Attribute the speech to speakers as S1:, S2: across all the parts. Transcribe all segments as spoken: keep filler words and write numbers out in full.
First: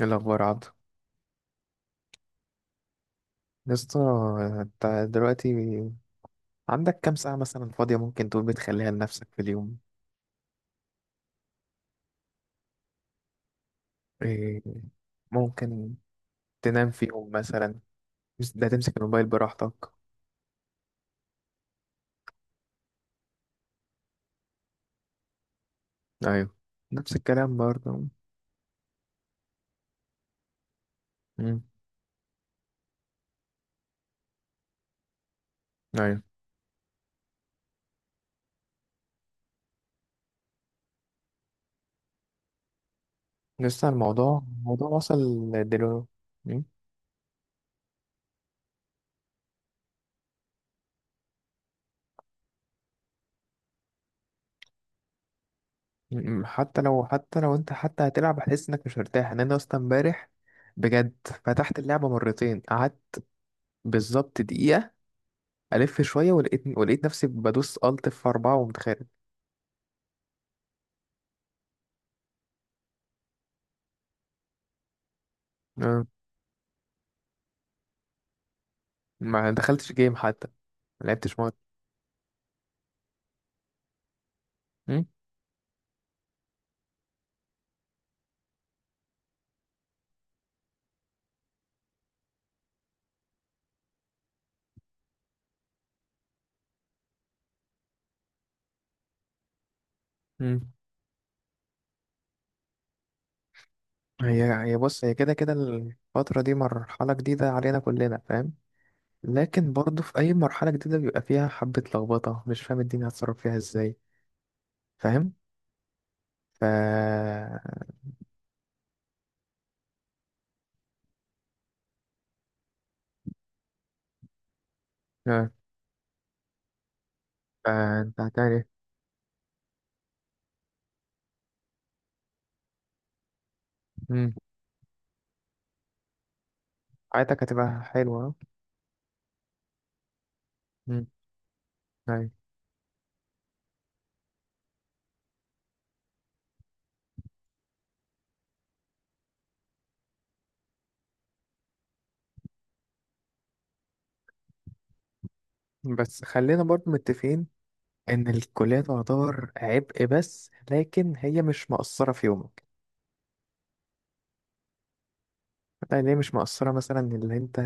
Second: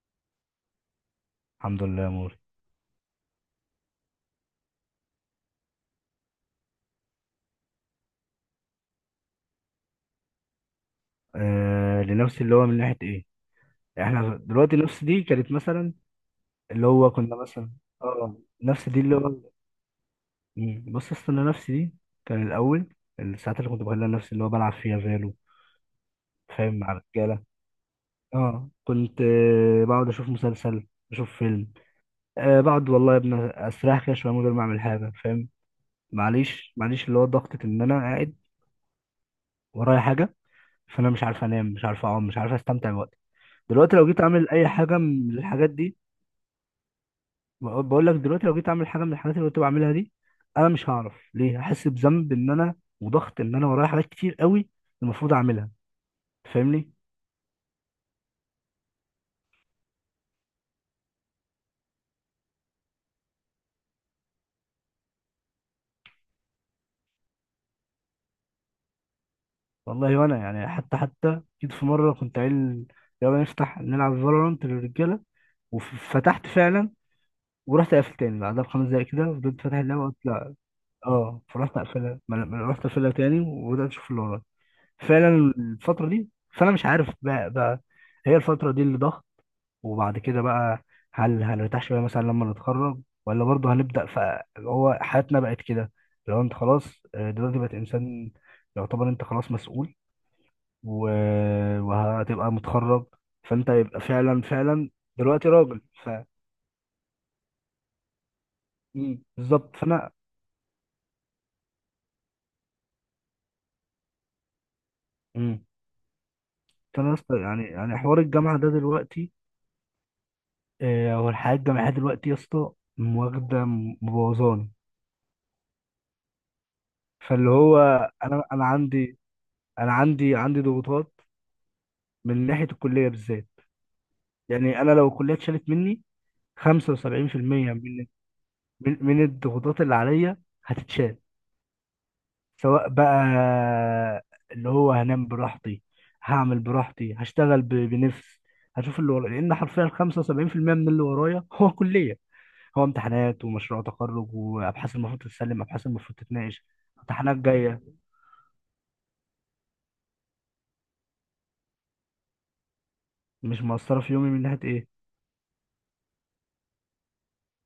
S1: ايه الاخبار يا عبدو،
S2: الحمد لله يا موري.
S1: يا اسطى؟ انت دلوقتي عندك كام ساعه مثلا فاضيه ممكن تقول بتخليها لنفسك في اليوم؟
S2: آه لنفسي، اللي هو من ناحية ايه؟ يعني احنا
S1: إيه،
S2: دلوقتي نفس دي كانت مثلا،
S1: ممكن
S2: اللي
S1: تنام
S2: هو
S1: فيهم
S2: كنا مثلا،
S1: مثلا؟
S2: اه
S1: بس ده
S2: نفس
S1: تمسك
S2: دي اللي
S1: الموبايل
S2: هو
S1: براحتك.
S2: مم، بص استنى، نفسي دي كان الاول الساعات اللي كنت بخليها لنفسي اللي هو بلعب فيها فالو،
S1: ايوه،
S2: فاهم، مع
S1: نفس
S2: الرجالة.
S1: الكلام برضه.
S2: اه كنت آه بقعد اشوف مسلسل، اشوف
S1: امم.
S2: فيلم، آه بقعد والله يا ابني استريح كده شوية من غير ما اعمل حاجة، فاهم.
S1: ايوه.
S2: معليش معليش، اللي هو ضغطة ان انا قاعد ورايا حاجة، فانا مش عارف انام، مش عارف اقوم، مش عارف استمتع بوقتي.
S1: لسه
S2: دلوقتي لو جيت
S1: الموضوع
S2: اعمل اي
S1: الموضوع
S2: حاجه
S1: وصل
S2: من الحاجات دي،
S1: دلوقتي؟ مم.
S2: بقول بقول لك دلوقتي لو جيت اعمل حاجه من الحاجات اللي كنت بعملها دي، انا مش هعرف ليه. هحس بذنب ان انا، وضغط ان انا ورايا حاجات كتير قوي المفروض اعملها،
S1: مم. حتى
S2: فاهمني.
S1: لو حتى لو انت حتى هتلعب هتحس انك مش مرتاح، ان انا اصلا امبارح بجد فتحت اللعبه مرتين، قعدت بالظبط دقيقه. ألف شوية ولقيت ولقيت نفسي بدوس ألت في أربعة وقمت خارج.
S2: والله وانا يعني حتى حتى جيت في مره كنت قايل يلا نفتح نلعب فالورانت للرجاله،
S1: آه.
S2: وفتحت فعلا، ورحت قافل تاني بعدها بخمس دقايق كده.
S1: ما
S2: فضلت فاتح
S1: دخلتش
S2: اللعبه،
S1: جيم
S2: قلت
S1: حتى،
S2: لا.
S1: ما لعبتش
S2: اه
S1: ماتش.
S2: فرحت اقفلها، ما أنا- ما أنا رحت اقفلها تاني وبدات اشوف اللي ورايا
S1: مم.
S2: فعلا الفتره دي، فانا مش عارف بقى, بقى. هي الفتره دي اللي ضغط. وبعد كده بقى، هل هنرتاح شويه مثلا لما نتخرج، ولا برضه هنبدا ف هو حياتنا بقت كده؟ لو انت خلاص، آه، دلوقتي بقت انسان، يعتبر انت خلاص مسؤول
S1: مم.
S2: و... وهتبقى متخرج، فانت يبقى فعلا
S1: هي هي
S2: فعلا
S1: بص، هي كده
S2: دلوقتي
S1: كده
S2: راجل. ف
S1: الفترة دي مرحلة جديدة علينا كلنا، فاهم؟
S2: مم.
S1: لكن
S2: بالظبط.
S1: برضه
S2: فانا
S1: في أي مرحلة جديدة بيبقى فيها حبة لخبطة، مش فاهم الدنيا هتصرف فيها ازاي، فاهم.
S2: مم.
S1: ف
S2: فانا يا اسطى، يعني يعني حوار الجامعه ده دلوقتي، آه، هو الحياه الجامعيه دلوقتي يا اسطى واخده مبوظاني.
S1: آه.
S2: فاللي هو
S1: فأنت
S2: انا
S1: هتعمل
S2: انا
S1: إيه؟
S2: عندي انا عندي عندي ضغوطات من ناحيه الكليه بالذات.
S1: مم.
S2: يعني انا لو الكليه اتشالت مني،
S1: حياتك
S2: خمسة وسبعين في المية
S1: هتبقى
S2: من
S1: حلوة.
S2: من من الضغوطات اللي عليا
S1: مم.
S2: هتتشال.
S1: أيوة.
S2: سواء بقى اللي هو هنام براحتي، هعمل براحتي، هشتغل ب- بنفس، هشوف اللي ورايا. لان حرفيا خمسة وسبعين في المية من اللي ورايا هو كليه، هو امتحانات ومشروع تخرج وابحاث المفروض تتسلم، ابحاث المفروض
S1: بس خلينا
S2: تتناقش،
S1: برضه
S2: امتحانات
S1: متفقين
S2: جايه.
S1: ان الكلية تعتبر عبء، بس لكن هي مش مقصرة في يومك.
S2: مش مؤثره في يومي من ناحيه ايه.
S1: يعني هي مش مقصرة مثلا اللي انت،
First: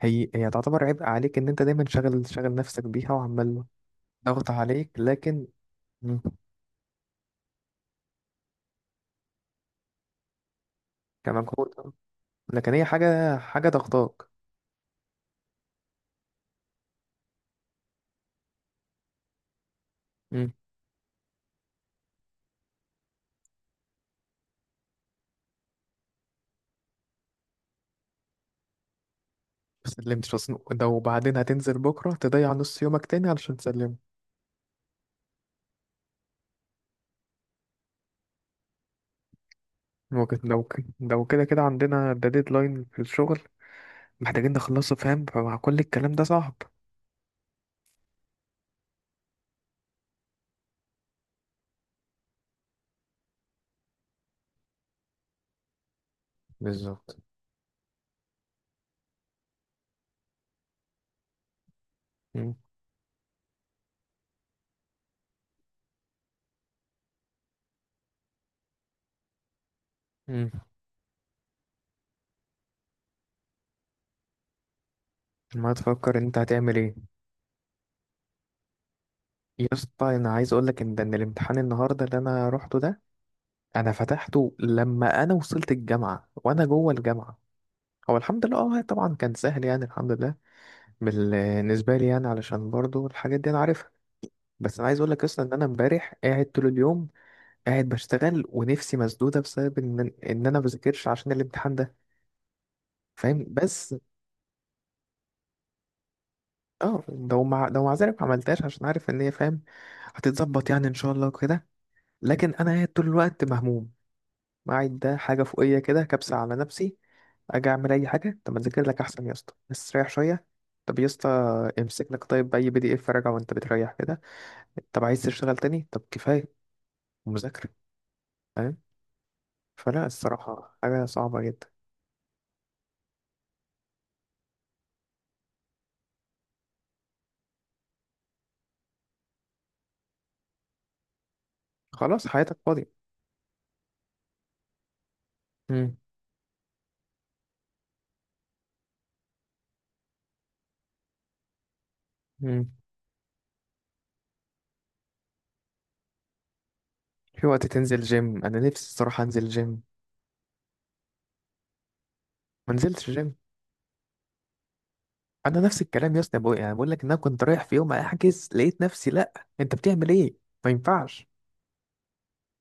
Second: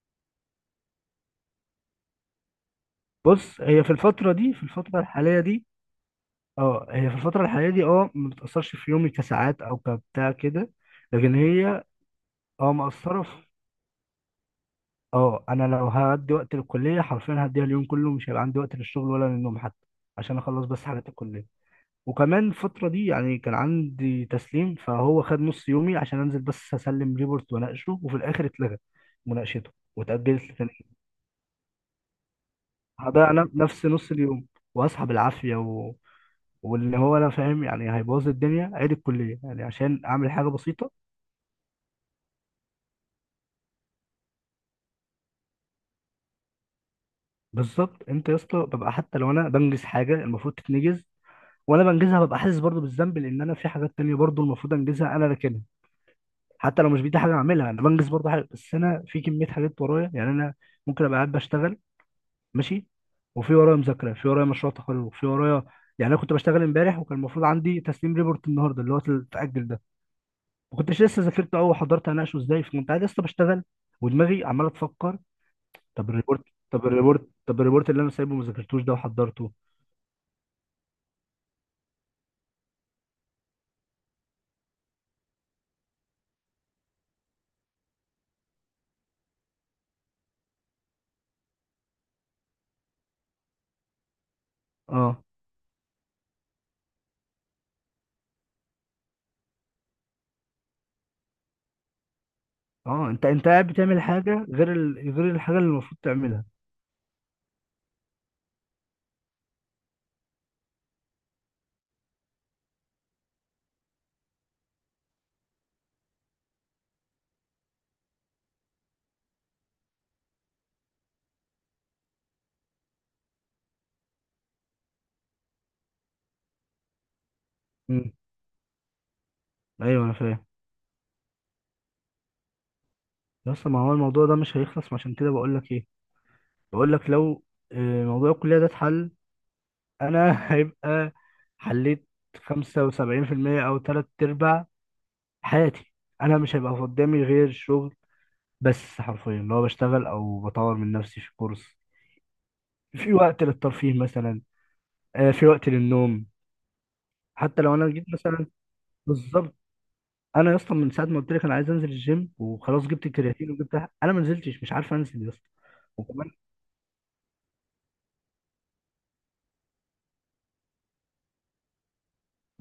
S1: هي هي تعتبر عبء عليك ان انت دايما شاغل شاغل نفسك بيها
S2: بص
S1: وعمال
S2: هي في الفتره
S1: ضغط
S2: دي، في
S1: عليك.
S2: الفتره الحاليه
S1: لكن
S2: دي،
S1: مم.
S2: اه هي في الفترة الحالية دي اه ما بتأثرش في يومي كساعات أو كبتاع كده. لكن هي
S1: كمجهود.
S2: اه
S1: لكن هي
S2: مأثرة
S1: حاجة
S2: في،
S1: حاجة ضغطاك.
S2: اه أنا لو هدي وقت للكلية حرفيا هديها اليوم كله، مش هيبقى عندي وقت للشغل ولا للنوم حتى، عشان
S1: مم.
S2: أخلص بس حاجات الكلية. وكمان الفترة دي يعني كان عندي تسليم، فهو خد نص يومي عشان أنزل بس أسلم ريبورت وأناقشه، وفي الآخر اتلغى مناقشته
S1: مسلمتش
S2: واتأجلت
S1: اصلا
S2: لتاني
S1: ده،
S2: يوم.
S1: وبعدين هتنزل بكرة تضيع نص يومك تاني
S2: هضيع ن-
S1: علشان
S2: نفس
S1: تسلمه.
S2: نص اليوم وأصحى بالعافية و... واللي هو أنا فاهم يعني هيبوظ الدنيا. عيد الكلية يعني عشان أعمل
S1: ممكن،
S2: حاجة
S1: لو ك-
S2: بسيطة.
S1: لو كده كده عندنا ده ديدلاين في الشغل، محتاجين نخلصه، فاهم. فمع كل الكلام ده صعب.
S2: بالظبط انت يا اسطى، ببقى حتى لو انا بنجز حاجه المفروض تتنجز وانا بنجزها، ببقى حاسس برضو بالذنب لان انا في حاجات تانية برضو المفروض انجزها انا راكنها. حتى لو مش
S1: بالظبط.
S2: بايدي حاجه اعملها، انا بنجز برضو حاجه، بس انا في كميه حاجات ورايا يعني انا ممكن ابقى قاعد بشتغل
S1: مم.
S2: ماشي، وفي ورايا مذاكره، في ورايا مشروع تخرج، في ورايا، يعني انا كنت بشتغل امبارح وكان المفروض عندي تسليم ريبورت النهارده اللي هو اتاجل ده.
S1: مم.
S2: ما كنتش لسه ذاكرته او حضرت هناقشه ازاي، فكنت قاعد لسه بشتغل ودماغي عماله تفكر.
S1: ما
S2: طب
S1: تفكر انت
S2: الريبورت
S1: هتعمل
S2: طب
S1: ايه.
S2: الريبورت طب الريبورت اللي انا سايبه ما ذاكرتوش ده وحضرته.
S1: يا اسطى انا عايز اقول لك ان ده- ان الامتحان النهارده اللي انا روحته ده، انا فتحته لما انا وصلت الجامعه وانا جوه الجامعه. هو الحمد لله اه طبعا كان سهل، يعني الحمد لله بالنسبه لي، يعني علشان برضو الحاجات دي انا عارفها. بس انا عايز اقول
S2: اه
S1: لك اصلا ان انا امبارح قاعد طول اليوم، قاعد بشتغل ونفسي مسدوده بسبب ان ان انا بذاكرش عشان الامتحان ده،
S2: اه انت
S1: فاهم.
S2: انت قاعد
S1: بس
S2: بتعمل حاجه غير ال... غير الحاجه اللي المفروض تعملها.
S1: اه، لو مع لو مع ذلك ما عملتهاش عشان عارف ان هي، فاهم، هتتظبط يعني ان شاء الله كده. لكن انا قاعد طول الوقت مهموم، قاعد ده حاجه فوقيه كده كبسه على نفسي. اجي اعمل اي حاجه، طب ما اذاكر لك احسن يا اسطى، بس ريح شويه. طب يا اسطى امسك لك طيب اي بي دي اف راجع وانت بتريح كده. طب عايز تشتغل تاني، طب كفايه مذاكره،
S2: مم.
S1: فاهم.
S2: ايوه
S1: فلا
S2: انا فاهم.
S1: الصراحه حاجه صعبه جدا.
S2: بس ما هو الموضوع ده مش هيخلص، ما عشان كده بقول لك ايه، بقول لك لو آه، موضوع الكليه ده اتحل، انا هيبقى، حليت
S1: خلاص، حياتك فاضيه.
S2: خمسة وسبعين في المية او تلات ارباع حياتي.
S1: امم.
S2: انا مش هيبقى قدامي غير شغل، بس حرفيا اللي هو بشتغل او بطور من نفسي في كورس،
S1: امم.
S2: في وقت للترفيه مثلا، آه، في وقت للنوم.
S1: في
S2: حتى
S1: وقت
S2: لو انا
S1: تنزل
S2: جيت
S1: جيم،
S2: مثلا،
S1: انا نفسي الصراحه انزل
S2: بالظبط.
S1: جيم.
S2: انا يا اسطى من ساعه ما قلت لك انا عايز انزل الجيم
S1: ما
S2: وخلاص، جبت
S1: نزلتش جيم.
S2: الكرياتين وجبت، انا ما نزلتش. مش عارف انزل يا اسطى.
S1: انا نفس الكلام يا
S2: وكمان
S1: اسطى، بقول، يعني بقول لك ان انا كنت رايح في يوم احجز، لقيت نفسي، لا انت بتعمل ايه، ما ينفعش.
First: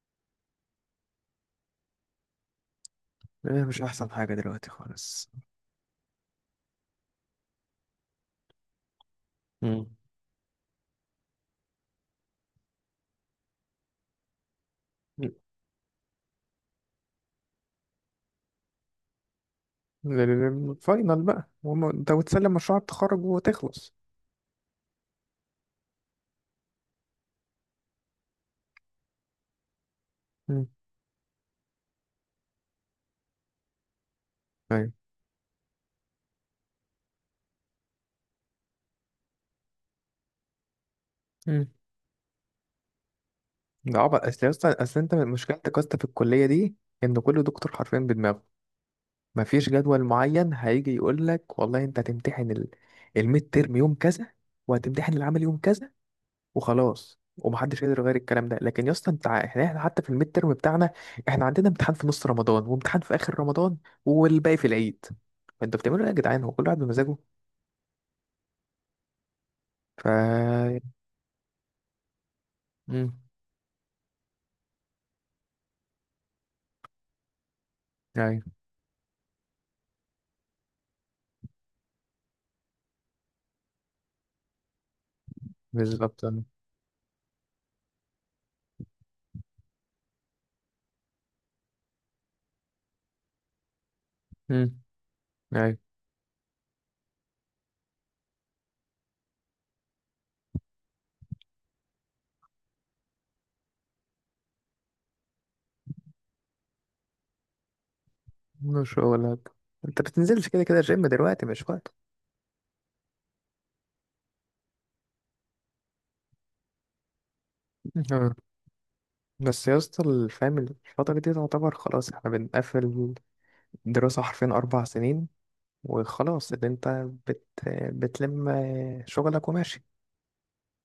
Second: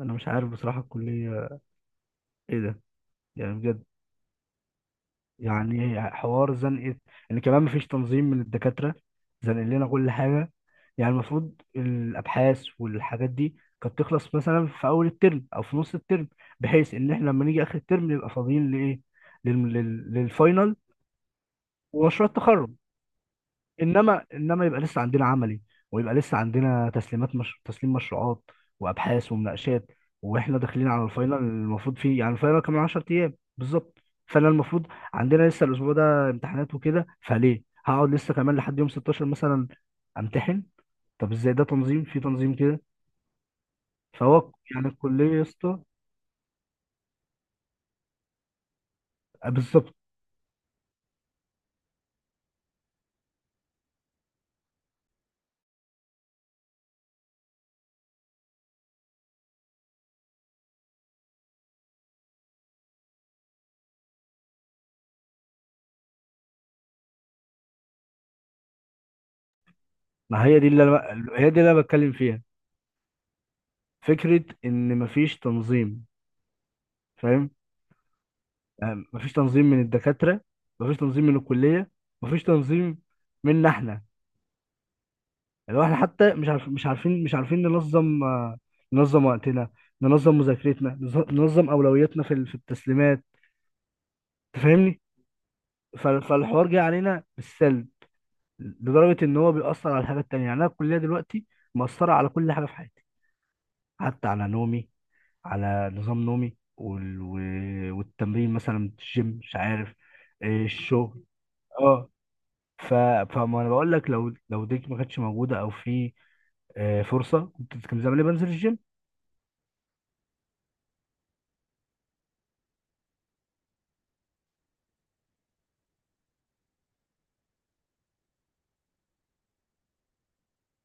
S2: انا مش عارف بصراحه الكليه ايه ده، يعني
S1: إيه، مش
S2: بجد.
S1: احسن حاجة دلوقتي خالص.
S2: يعني حوار زنقه، ان كمان مفيش تنظيم من الدكاتره، زنق
S1: مم.
S2: لنا كل حاجه. يعني المفروض الابحاث والحاجات دي كانت تخلص مثلا في اول الترم او في نص الترم، بحيث ان احنا لما نيجي اخر الترم نبقى فاضيين لايه، لل... لل... للفاينل
S1: الفاينل بقى، وم- انت
S2: ومشروع
S1: وتسلم
S2: التخرج.
S1: مشروع التخرج وتخلص.
S2: انما انما يبقى لسه عندنا عملي، ويبقى لسه عندنا تسليمات، مش... تسليم مشروعات وابحاث ومناقشات، واحنا
S1: مم.
S2: داخلين على الفاينل المفروض فيه، يعني الفاينل كمان عشرة ايام بالظبط. فانا المفروض،
S1: ايوه.
S2: عندنا لسه الاسبوع ده امتحانات وكده، فليه هقعد لسه كمان لحد يوم ستاشر مثلا امتحن؟ طب ازاي ده
S1: مم.
S2: تنظيم؟ في تنظيم كده؟
S1: ده عبط، اصل يا
S2: فهو
S1: اسطى،
S2: يعني
S1: اصل انت
S2: الكليه يا
S1: مشكلتك يا
S2: اسطى،
S1: اسطى في الكليه دي ان كل دكتور حرفيا بدماغه.
S2: آه،
S1: مفيش
S2: بالظبط.
S1: جدول معين هيجي يقول لك والله انت هتمتحن ال- الميد تيرم يوم كذا، وهتمتحن العمل يوم كذا، وخلاص ومحدش قادر يغير الكلام ده. لكن يا اسطى انت ع- احنا احنا حتى في الميد ترم بتاعنا احنا عندنا امتحان في نص رمضان، وامتحان في اخر رمضان، والباقي في العيد. فانتوا بتعملوا ايه يا جدعان، هو كل واحد بمزاجه. ف
S2: ما هي دي اللي أنا... هي دي اللي انا بتكلم فيها،
S1: امم.
S2: فكره ان مفيش تنظيم، فاهم.
S1: ايوه.
S2: يعني مفيش تنظيم من الدكاترة، مفيش تنظيم من الكلية، مفيش تنظيم منا احنا، اللي هو احنا
S1: بالظبط.
S2: حتى مش عارف مش عارفين مش عارفين ننظم، آه، ننظم وقتنا، ننظم مذاكرتنا، نز- ننظم أولوياتنا في ال- في التسليمات،
S1: امم.
S2: تفهمني.
S1: ايوه.
S2: فالحوار جه علينا بالسلب، لدرجة إن هو بيأثر على الحاجات التانية، يعني أنا الكلية دلوقتي مأثرة على كل حاجة في حياتي، حتى على نومي، على نظام نومي وال... و- والتمرين مثلا،
S1: مش هو
S2: الجيم
S1: ولا حاجة.
S2: مش عارف،
S1: انت بتنزلش كده
S2: إيه،
S1: كده جيم
S2: الشغل.
S1: دلوقتي، مش وقت.
S2: اه ف... فما انا بقول لك، لو لو ديك ما كانتش موجوده او في آه، فرصه، كنت كان زماني
S1: آه.
S2: بنزل الجيم.
S1: بس يا اسطى، الفهم الفترة دي تعتبر خلاص احنا بنقفل دراسة حرفيا أربع سنين، وخلاص اللي انت بت... بتلم شغلك وماشي.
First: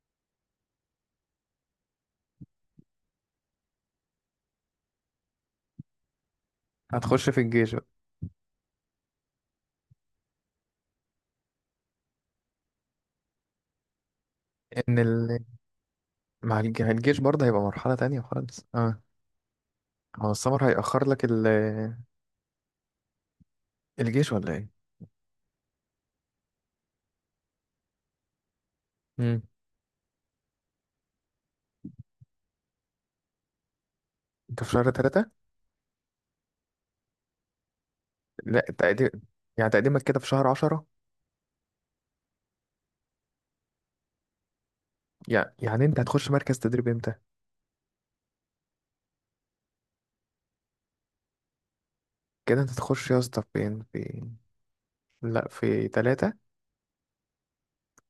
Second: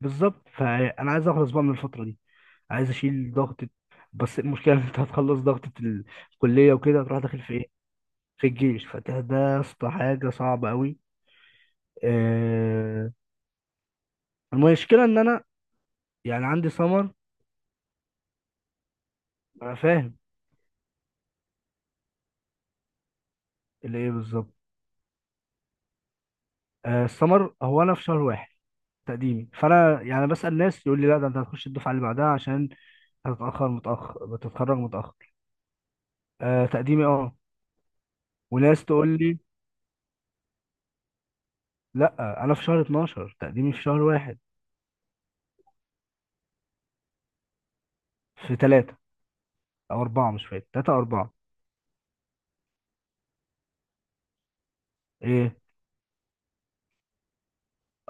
S2: بالظبط. فانا عايز اخلص بقى من الفتره دي، عايز اشيل ضغطه. بس المشكله ان انت هتخلص ضغطه الكليه وكده تروح
S1: هتخش
S2: داخل
S1: في
S2: في ايه؟
S1: الجيش بقى.
S2: في الجيش. فده ده يا اسطى حاجه صعبه قوي. آه،
S1: ان
S2: المشكله ان
S1: ال...
S2: انا يعني
S1: مع
S2: عندي
S1: الج...
S2: سمر.
S1: الجيش برضه هيبقى مرحلة تانية خالص اه.
S2: انا فاهم.
S1: هو السمر هيأخر لك ال...
S2: اللي ايه
S1: الجيش ولا
S2: بالظبط؟
S1: ايه.
S2: آه، السمر، هو انا في شهر واحد
S1: امم.
S2: تقديمي، فانا يعني بسال ناس يقول لي لا ده انت هتخش الدفعه اللي بعدها عشان هتتاخر، متاخر،
S1: انت في
S2: بتتخرج
S1: شهر
S2: متاخر.
S1: تلاتة.
S2: آه تقديمي اه.
S1: لا،
S2: وناس
S1: تقديم،
S2: تقول لي
S1: يعني تقديمك كده في شهر عشرة.
S2: لا. انا في شهر اتناشر تقديمي، في شهر واحد.
S1: يعني يعني انت هتخش مركز تدريب امتى؟
S2: في ثلاثة او اربعة، مش فاكر، ثلاثة او اربعة.
S1: كده انت هتخش يا اسطى فين، في، لا
S2: ايه
S1: في تلاتة.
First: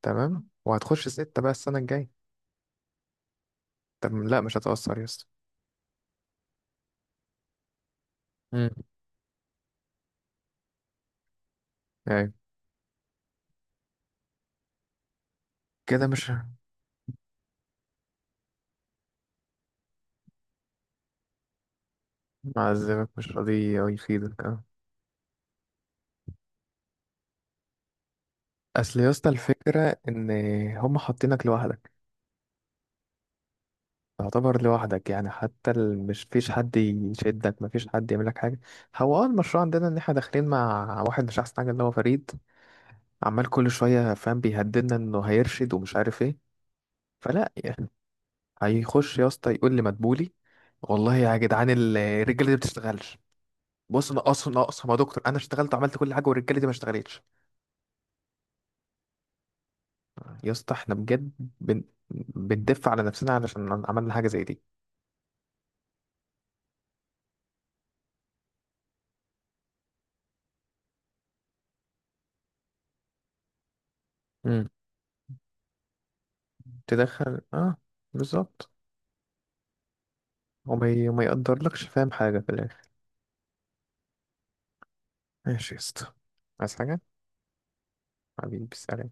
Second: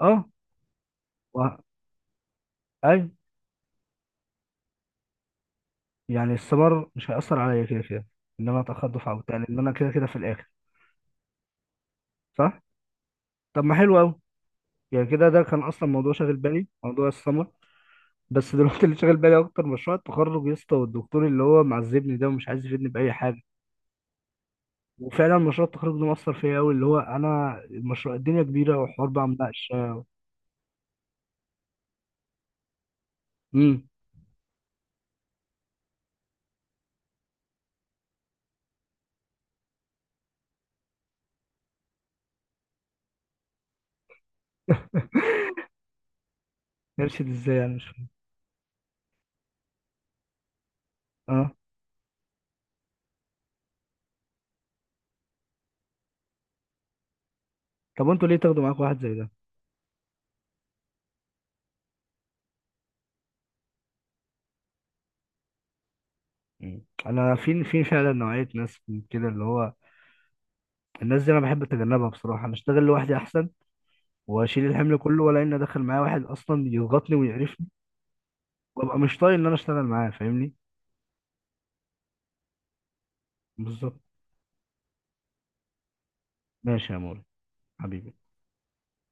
S2: اه
S1: تمام، وهتخش
S2: و...
S1: ستة بقى السنة الجاية.
S2: اي
S1: طب لا، مش هتأثر يا اسطى.
S2: يعني السمر مش هيأثر عليا كده كده، ان انا
S1: امم.
S2: اتأخر دفعة وبتاع، لان انا كده كده في الاخر،
S1: يعني
S2: صح. طب ما حلو قوي. يعني كده ده كان اصلا
S1: كده
S2: موضوع
S1: مش.
S2: شاغل بالي، موضوع السمر. بس دلوقتي اللي شاغل بالي اكتر مشروع التخرج يا اسطى، والدكتور اللي هو معذبني ده ومش عايز يفيدني
S1: معذبك،
S2: باي
S1: مش
S2: حاجه.
S1: راضي يفيدك اه.
S2: وفعلا مشروع التخرج ده مأثر فيا قوي، اللي هو انا المشروع الدنيا كبيره،
S1: اصل
S2: وحوار
S1: يا اسطى
S2: بقى
S1: الفكرة
S2: مناقشه.
S1: ان هم حاطينك لوحدك،
S2: امم.
S1: تعتبر لوحدك يعني، حتى ال- مش فيش حد يشدك، مفيش حد يعمل لك حاجة. هو اه المشروع عندنا ان احنا داخلين مع واحد مش احسن حاجة اللي هو فريد، عمال كل شوية فاهم بيهددنا انه هيرشد ومش عارف ايه.
S2: يرشد
S1: فلا
S2: ازاي يعني؟ مش
S1: يعني
S2: فاهم.
S1: هيخش يا اسطى يقول لي مدبولي والله يا
S2: اه.
S1: جدعان ال- الرجالة دي ما بتشتغلش. بص، نقص نقص يا دكتور، انا اشتغلت وعملت كل حاجة والرجالة دي ما اشتغلتش.
S2: طب انتوا ليه تاخدوا معاكم واحد زي ده؟
S1: يا اسطى احنا بجد بن... بندف على نفسنا علشان عملنا حاجة زي دي.
S2: مم. انا في في فعلا نوعيه ناس من كده، اللي هو الناس دي انا بحب اتجنبها بصراحه. انا اشتغل لوحدي احسن واشيل
S1: امم.
S2: الحمل كله، ولا اني ادخل معايا واحد اصلا يضغطني
S1: تدخل
S2: ويقرفني
S1: اه. بالظبط.
S2: وابقى مش طايق ان انا اشتغل معاه، فاهمني.
S1: وما ي- وما يقدرلكش فاهم حاجة في الآخر.
S2: بالظبط.
S1: ماشي يا اسطى، عايز
S2: ماشي يا
S1: حاجة؟
S2: موري، حبيبي.
S1: حبيبي سلام.